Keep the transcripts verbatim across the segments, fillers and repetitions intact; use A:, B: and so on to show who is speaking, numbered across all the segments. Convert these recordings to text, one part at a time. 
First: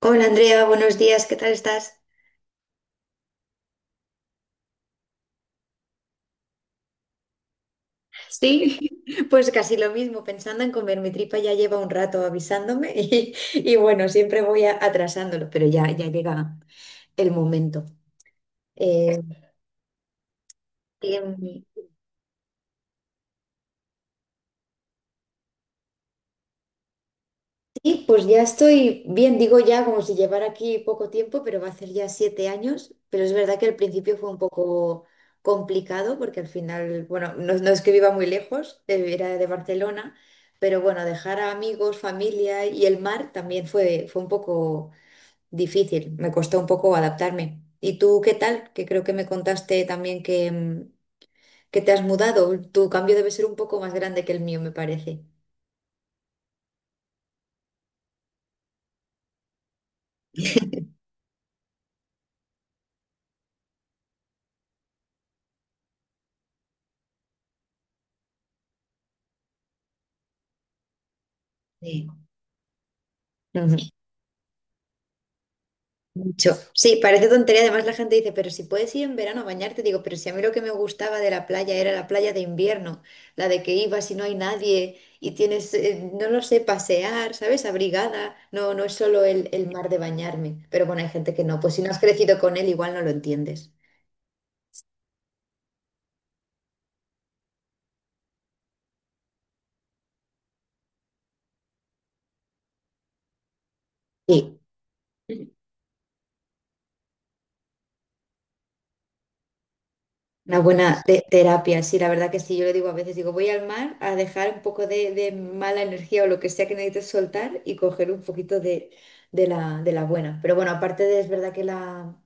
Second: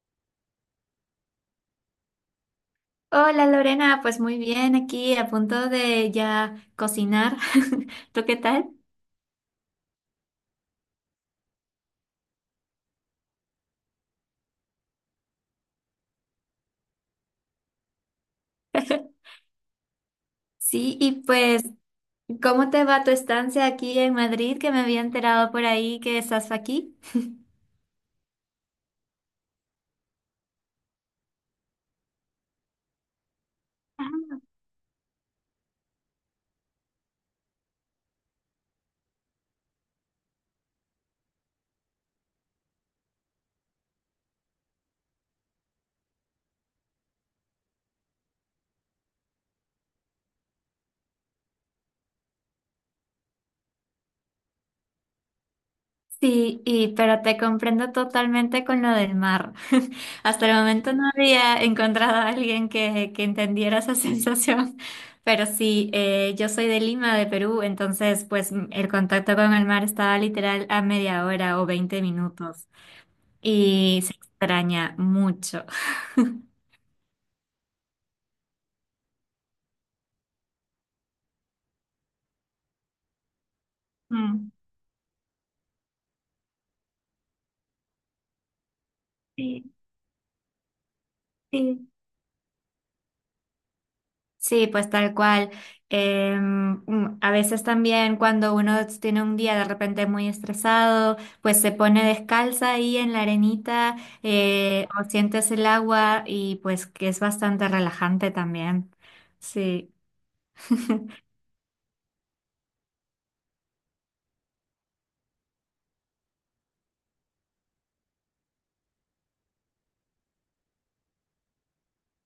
A: Hola Andrea, buenos días, ¿qué tal estás?
B: Hola Lorena, pues muy bien, aquí a punto de ya cocinar. ¿Tú qué tal?
A: Sí. Pues casi lo mismo, pensando en comer mi tripa ya lleva un rato avisándome. y, y bueno, siempre voy a- atrasándolo, pero ya, ya llega el momento. Eh,
B: Sí,
A: ¿qué,
B: y pues, ¿cómo te va tu estancia aquí en Madrid? Que me había enterado por ahí que estás aquí.
A: Y pues ya estoy bien, digo ya como si llevara aquí poco tiempo, pero va a hacer ya siete años. Pero es verdad que al principio fue un poco complicado porque al final, bueno, no, no es que viva muy lejos, eh, era de Barcelona, pero bueno, dejar a amigos, familia y el mar también fue, fue un poco difícil, me costó un poco adaptarme. ¿Y tú qué tal? Que creo que me contaste también que, mm, que te has mudado. Tu cambio debe ser un poco más grande que el mío, me parece.
B: Sí, y, pero te comprendo totalmente con lo del mar. Hasta el momento no había encontrado a alguien que, que entendiera esa sensación, pero sí, eh, yo soy de Lima, de Perú, entonces pues m- el contacto con el mar estaba literal a media hora o veinte
A: Sí.
B: minutos
A: Ujú.
B: y se extraña mucho.
A: Mucho. Sí, parece tontería. Además, la gente dice, pero si puedes ir en verano a bañarte, digo, pero si a mí lo que me gustaba de la playa era la playa de invierno, la de que ibas y no hay
B: Mm,
A: nadie y tienes, eh, no lo sé, pasear, ¿sabes? Abrigada. No, no es solo el, el
B: sí,
A: mar de bañarme. Pero bueno, hay gente que no. Pues si
B: sí.
A: no has crecido con él, igual no lo entiendes.
B: Sí, pues tal cual. Em, mm, a veces también cuando uno tiene un día de repente muy estresado, pues se pone descalza ahí en la arenita
A: Sí.
B: eh, o sientes el agua y pues que es bastante relajante también. Sí.
A: Una buena te- terapia, sí, la verdad que sí. Yo le digo a veces, digo, voy al mar a dejar un poco de, de mala energía o lo que sea que necesites soltar y coger un poquito de, de la, de la buena. Pero bueno, aparte de, es verdad que la,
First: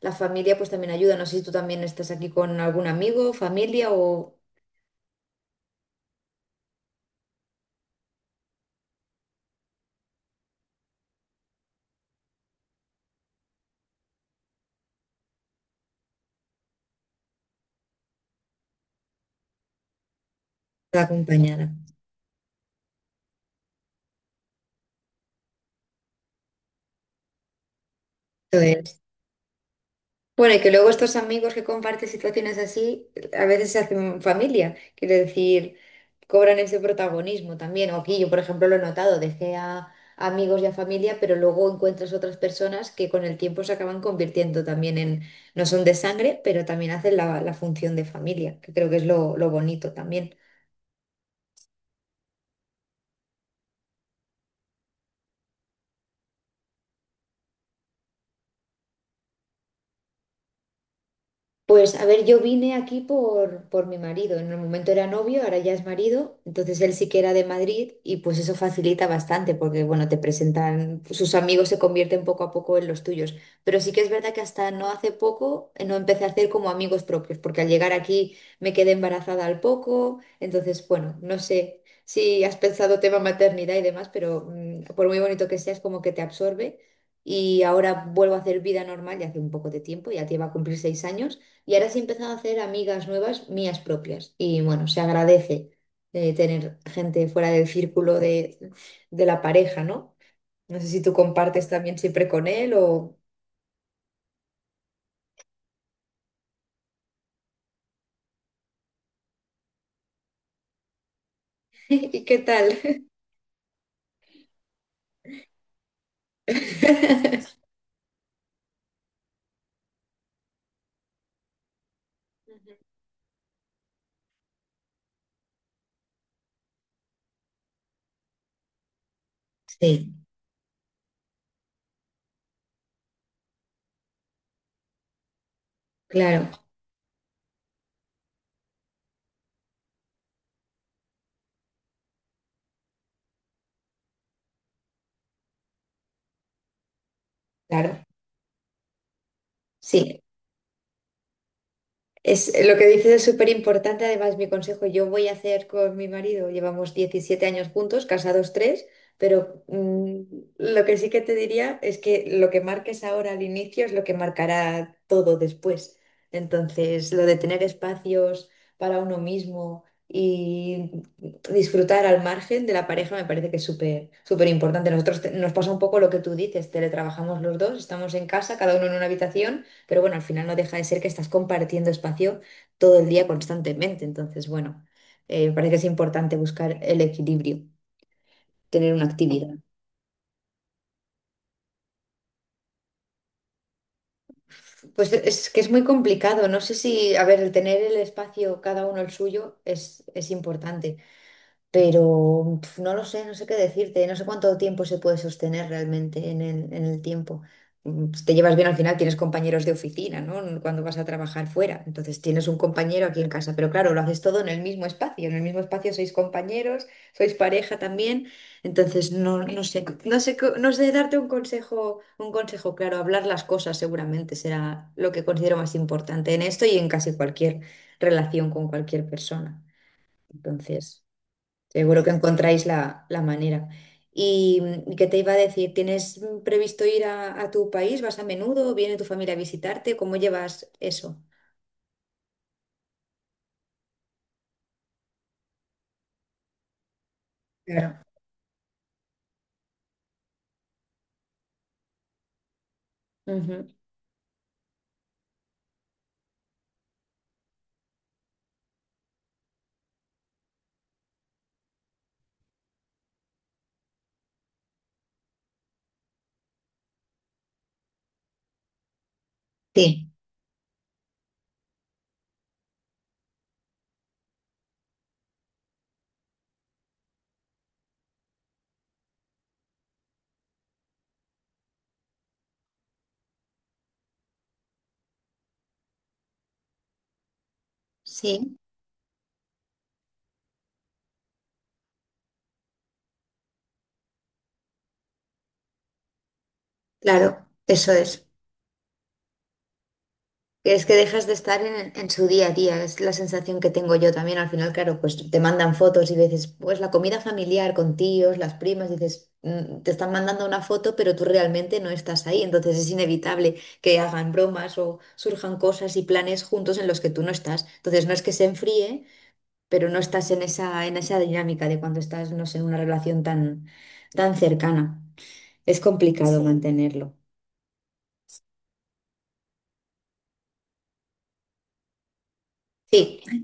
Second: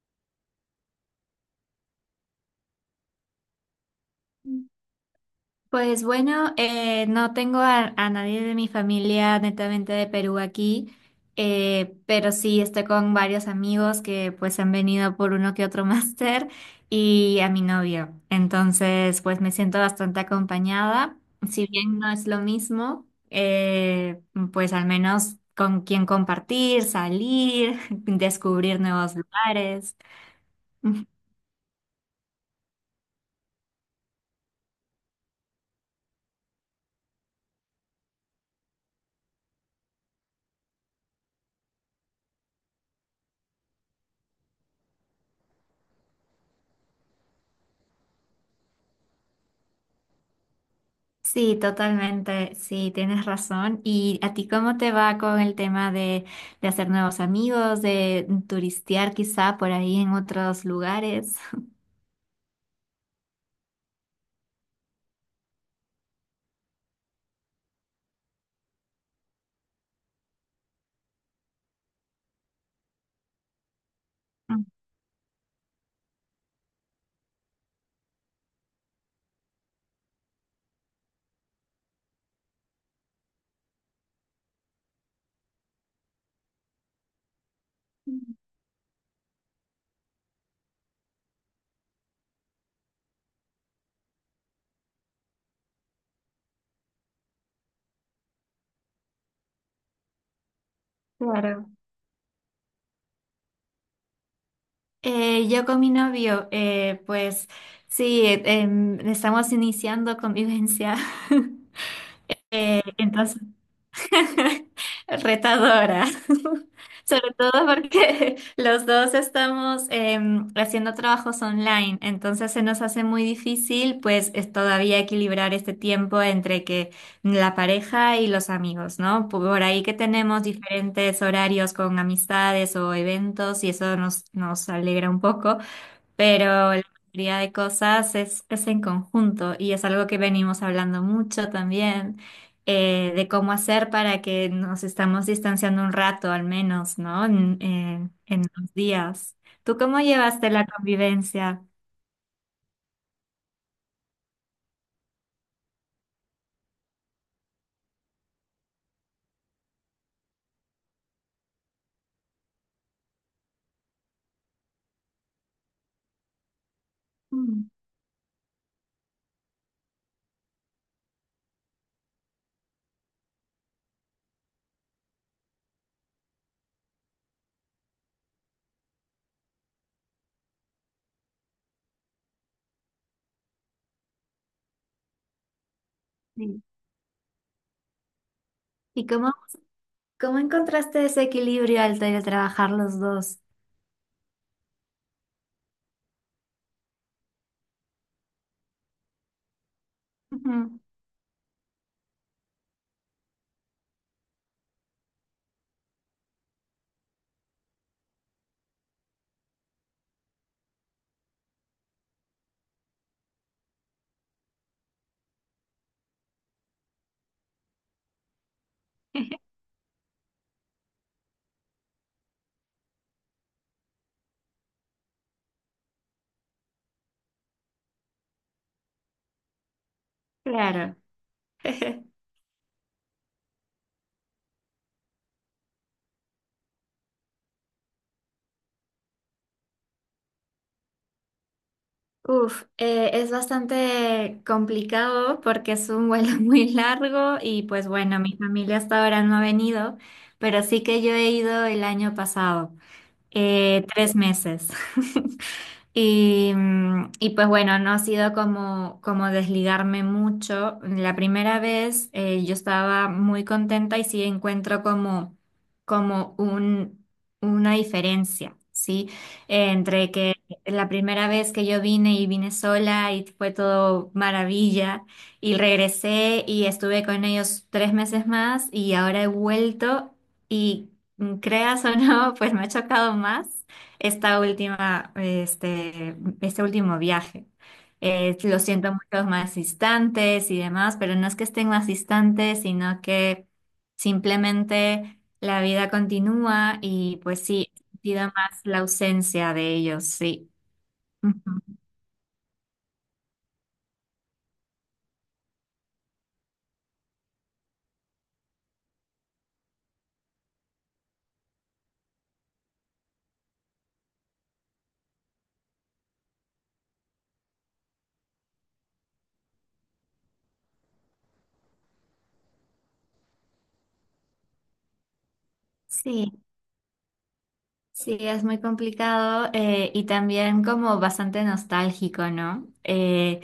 A: la familia pues también ayuda. No sé si tú también estás aquí con algún amigo, familia o
B: Pues bueno, eh, no tengo a, a nadie de mi familia netamente de Perú aquí, eh, pero sí estoy con varios amigos que pues han venido por uno que otro máster y a mi novio. Entonces pues me siento bastante
A: te
B: acompañada. Si
A: acompañada.
B: bien no es lo mismo, eh, pues al menos con quien compartir, salir, descubrir nuevos lugares.
A: Bueno, y que luego estos amigos que comparten situaciones así, a veces se hacen familia, quiero decir, cobran ese protagonismo también. O aquí yo, por ejemplo, lo he notado, dejé a amigos y a familia, pero luego encuentras otras personas que con el tiempo se acaban convirtiendo también en, no son de sangre, pero también hacen la, la función de familia, que creo que es lo, lo bonito también.
B: Sí, totalmente, sí, tienes razón. ¿Y a ti cómo te va con el tema de, de hacer nuevos amigos, de turistear quizá por ahí en otros lugares?
A: Pues a ver, yo vine aquí por, por mi marido. En el momento era novio, ahora ya es marido. Entonces él sí que era de Madrid y pues eso facilita bastante porque, bueno, te presentan, sus amigos se convierten poco a poco en los tuyos. Pero sí que es verdad que
B: Mm,
A: hasta no hace poco, eh, no empecé a hacer como amigos propios porque al llegar aquí me quedé embarazada al poco. Entonces, bueno, no sé si has pensado tema maternidad y demás, pero mm, por muy bonito que seas, como que te absorbe. Y ahora vuelvo a hacer vida normal ya hace un poco de tiempo, ya te iba a cumplir seis años. Y ahora sí he empezado a hacer amigas nuevas, mías propias. Y bueno, se agradece, eh, tener gente fuera del círculo de, de la pareja, ¿no? No sé si tú compartes
B: claro.
A: también siempre con él o.
B: Eh, yo con mi novio, eh, pues sí, eh, em, estamos iniciando convivencia.
A: ¿Y qué tal?
B: Eh, entonces retadora. Sobre todo porque los dos estamos em, haciendo trabajos online, entonces se nos hace muy difícil pues es todavía equilibrar este tiempo entre que la pareja y los amigos, ¿no? Por ahí que
A: Sí,
B: tenemos diferentes horarios con amistades o eventos y eso nos, nos alegra un poco,
A: claro,
B: pero la mayoría de cosas es, es en conjunto y es algo que venimos hablando mucho también, eh, de cómo hacer para que nos estamos distanciando un rato al menos, ¿no? En,
A: claro.
B: en, en los días. ¿Tú cómo
A: Sí,
B: llevaste la convivencia?
A: es lo que dices es súper importante, además mi consejo, yo voy a hacer con mi marido, llevamos diecisiete años juntos, casados tres, pero mm, lo que sí que te diría es que lo que marques ahora al inicio es lo que marcará todo después. Entonces, lo de tener
B: Mm,
A: espacios para uno mismo y disfrutar al margen de la pareja me parece que es súper, súper importante. Nosotros te- nos pasa un poco lo que tú dices, teletrabajamos los dos, estamos en casa, cada uno en una habitación. Pero bueno, al final no deja de ser que estás compartiendo espacio todo el día constantemente. Entonces, bueno, eh, me parece que es importante
B: sí.
A: buscar el equilibrio, tener una
B: ¿Y cómo,
A: actividad.
B: cómo encontraste ese equilibrio al tra- trabajar los dos?
A: Pues es que es muy complicado. No sé si, a ver, el tener el espacio, cada uno el suyo, es, es
B: Ujú,
A: importante. Pero pf, no lo sé, no sé qué decirte, no sé cuánto tiempo se puede sostener realmente en el, en el tiempo. Mm, Si te llevas bien, al final, tienes compañeros de oficina, ¿no? Cuando vas a trabajar fuera. Entonces tienes un compañero aquí en casa, pero claro, lo haces todo en el mismo espacio. En el mismo espacio sois compañeros, sois pareja también. Entonces no, no sé, no sé, co- no sé darte un consejo, un consejo claro. Hablar las cosas seguramente será lo que considero más importante en esto y en casi cualquier relación con cualquier persona.
B: claro.
A: Entonces. Seguro que encontráis la, la manera. ¿Y mm, qué te iba a decir? ¿Tienes mm, previsto ir a, a tu país? ¿Vas a menudo? ¿Viene tu familia a visitarte? ¿Cómo llevas eso?
B: Uf, eh, es bastante complicado porque es un vuelo muy largo y pues
A: Claro.
B: bueno, mi familia hasta ahora no ha venido, pero sí que yo he ido el año pasado.
A: Ujú.
B: Eh, tres meses. Y, mm, y pues bueno, no ha sido como, como desligarme mucho. La primera vez eh, yo estaba muy contenta y sí encuentro como, como un, una diferencia, ¿sí? Eh,
A: Sí,
B: Entre que la primera vez que yo vine y vine sola y fue todo maravilla y regresé y estuve con ellos tres meses más y ahora he vuelto. Y Mm, Creas o no, pues me ha chocado más esta última, este, este último viaje. Eh,
A: sí,
B: lo siento mucho más distantes y demás, pero no es que estén más distantes, sino que simplemente la vida continúa y pues
A: claro,
B: sí, he
A: eso
B: sentido
A: es.
B: más la ausencia de ellos, sí.
A: Es que dejas de
B: Ujú.
A: estar en, en su día a día, es la sensación que tengo yo también. Al final, claro, pues te mandan fotos y veces, pues la comida familiar con tíos, las primas, dices, mm, te están mandando una foto, pero tú realmente no estás ahí. Entonces es inevitable que hagan bromas o surjan cosas y planes juntos en los que tú no estás. Entonces no es que se enfríe, pero no estás en esa, en esa dinámica de cuando estás, no sé, en una relación tan, tan cercana. Es
B: Sí,
A: complicado, sí, mantenerlo.
B: sí, es muy complicado eh, y también como bastante nostálgico, ¿no?
A: Sí,
B: Eh,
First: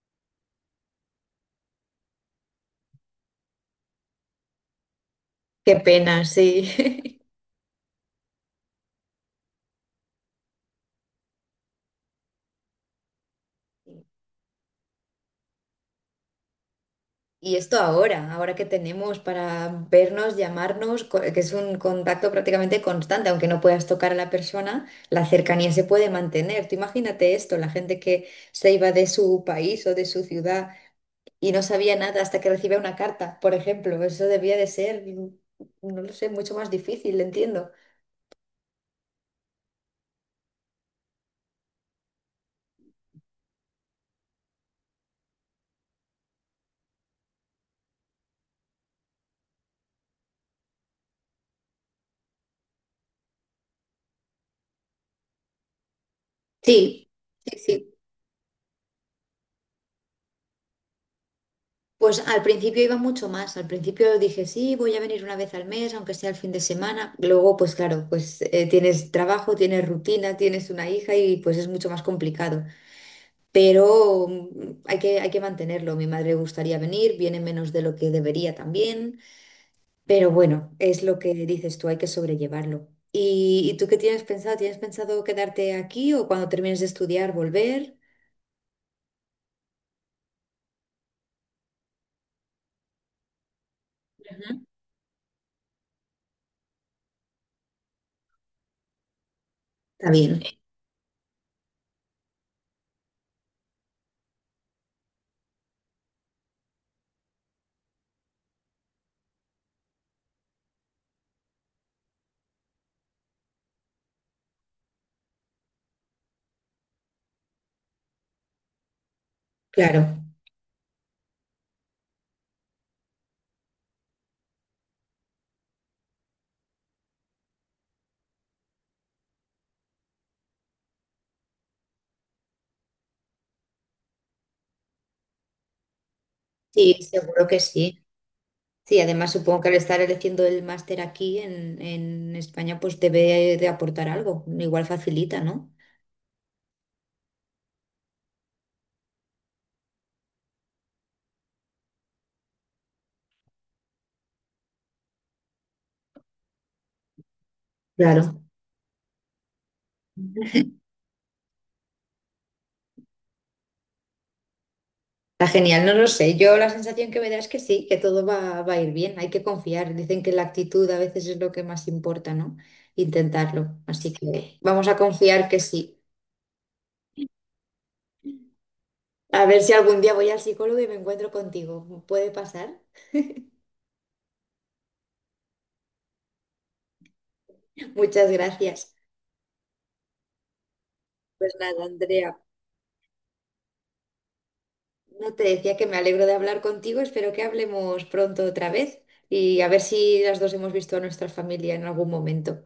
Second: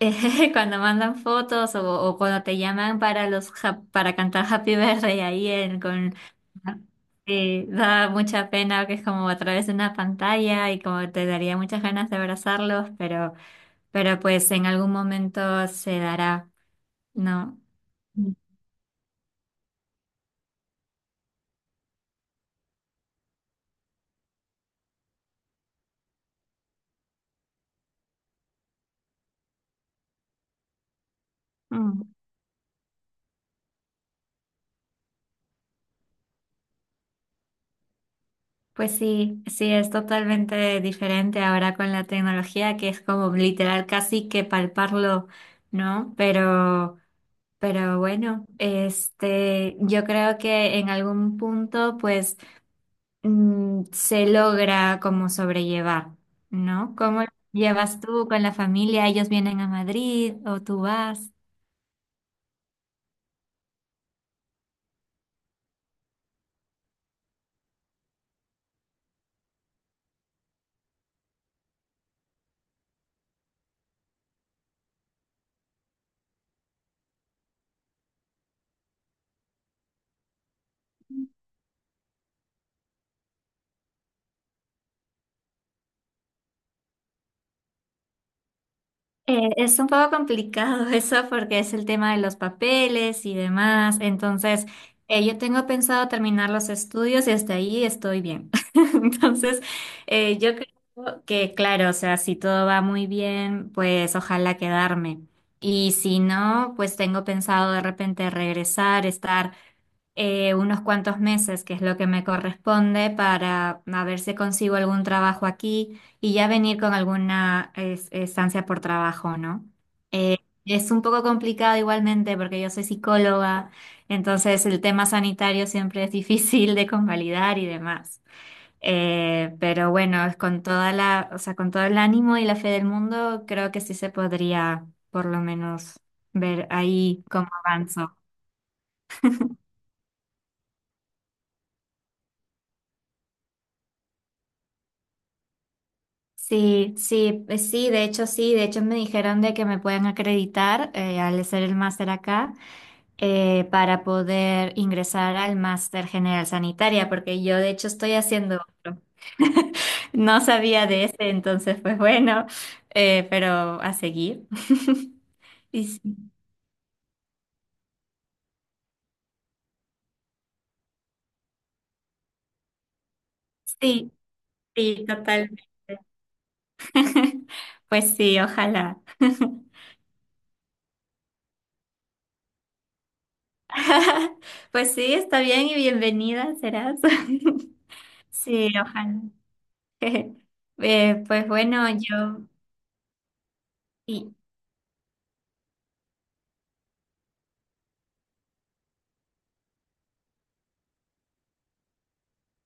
B: cuando mandan fotos o, o cuando te llaman para los ja- para cantar Happy Birthday ahí
A: qué
B: en- con
A: pena, sí.
B: eh, da mucha pena que es como a través de una pantalla y como te daría muchas ganas de abrazarlos, pero pero pues en algún momento se dará,
A: Y
B: ¿no?
A: esto
B: Mm.
A: ahora, ahora que tenemos para vernos, llamarnos, co- que es un contacto prácticamente constante, aunque no puedas tocar a la persona, la cercanía se puede mantener. Tú imagínate esto, la gente que se iba de su país o de su ciudad y no sabía
B: Mm.
A: nada hasta que recibía una carta, por ejemplo. Eso debía de ser, mm, no lo sé, mucho más difícil, entiendo.
B: Pues sí, sí, es totalmente diferente ahora con la tecnología que es como literal casi que palparlo, ¿no? Pero Pero bueno, este, yo creo que en algún punto, pues, mm, se logra como sobrellevar, ¿no?
A: Sí,
B: ¿Cómo lo
A: sí, sí.
B: llevas tú con la familia? ¿Ellos vienen a Madrid o tú vas?
A: Pues al principio iba mucho más, al principio dije, sí, voy a venir una vez al mes, aunque sea el fin de semana. Luego, pues claro, pues eh, tienes trabajo, tienes rutina, tienes una hija y pues es mucho más complicado. Pero mm, hay que, hay que mantenerlo. Mi madre le gustaría venir, viene menos de lo que debería también, pero bueno, es lo que dices tú, hay que sobrellevarlo. ¿Y, y tú qué tienes pensado? ¿Tienes pensado quedarte aquí o cuando termines de estudiar volver?
B: Eh, es un poco complicado eso porque es el tema de los papeles y demás.
A: Ujú.
B: Entonces, eh, yo tengo pensado terminar los estudios y hasta ahí estoy bien. Entonces,
A: Está
B: eh,
A: bien,
B: yo creo que, claro, o sea, si todo va muy bien, pues ojalá quedarme. Y si no, pues tengo pensado de repente regresar, estar eh, unos cuantos meses, que es lo que me corresponde, para a ver si consigo algún trabajo aquí y ya venir con alguna es- estancia por trabajo, ¿no?
A: claro.
B: Eh, es un poco complicado igualmente porque yo soy psicóloga, entonces el tema sanitario siempre es difícil de convalidar y demás. Eh, pero bueno, es con toda la, o sea, con todo el ánimo y la fe del mundo, creo que sí se podría por lo menos ver
A: Sí,
B: ahí
A: seguro
B: cómo
A: que sí.
B: avanzo.
A: Sí, además supongo que al estar eligiendo el máster aquí en, en España, pues debe de aportar algo. Igual facilita, ¿no?
B: Sí, sí, eh, sí, de hecho sí, de hecho me dijeron de que me pueden acreditar eh, al hacer el máster acá eh, para poder ingresar al máster general sanitaria, porque yo de hecho estoy
A: Claro.
B: haciendo otro. No sabía de ese, entonces pues bueno, eh, pero a seguir.
A: Está
B: Y
A: genial, no
B: sí,
A: lo sé. Yo la sensación que me da es que sí, que todo va, va a ir bien. Hay que confiar. Dicen que la actitud a veces es lo que más importa, ¿no? Intentarlo.
B: sí,
A: Así que vamos a
B: sí,
A: confiar
B: total.
A: que sí.
B: Pues sí, ojalá.
A: A ver si algún día voy al psicólogo y me encuentro contigo. ¿Puede pasar?
B: Pues sí, está bien y bienvenida serás.
A: Muchas
B: Sí,
A: gracias.
B: ojalá. Eh, pues
A: Pues nada,
B: bueno,
A: Andrea.
B: yo y,
A: No te decía que me alegro de hablar contigo, espero que hablemos pronto otra vez y a ver si las dos hemos visto a nuestra familia en algún momento.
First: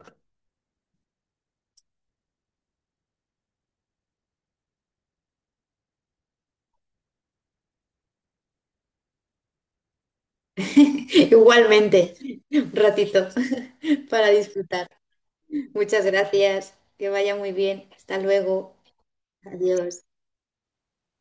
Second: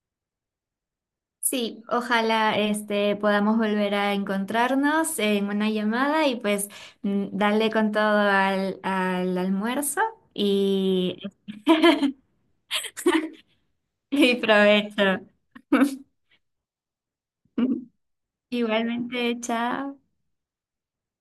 B: sí, ojalá este podamos volver a encontrarnos en una llamada y pues mm, darle con todo al, al almuerzo y,
A: Igualmente. Un ratito para
B: y
A: disfrutar.
B: provecho.
A: Muchas gracias, que vaya muy bien. Hasta luego.
B: Igualmente, chao.
A: Adiós.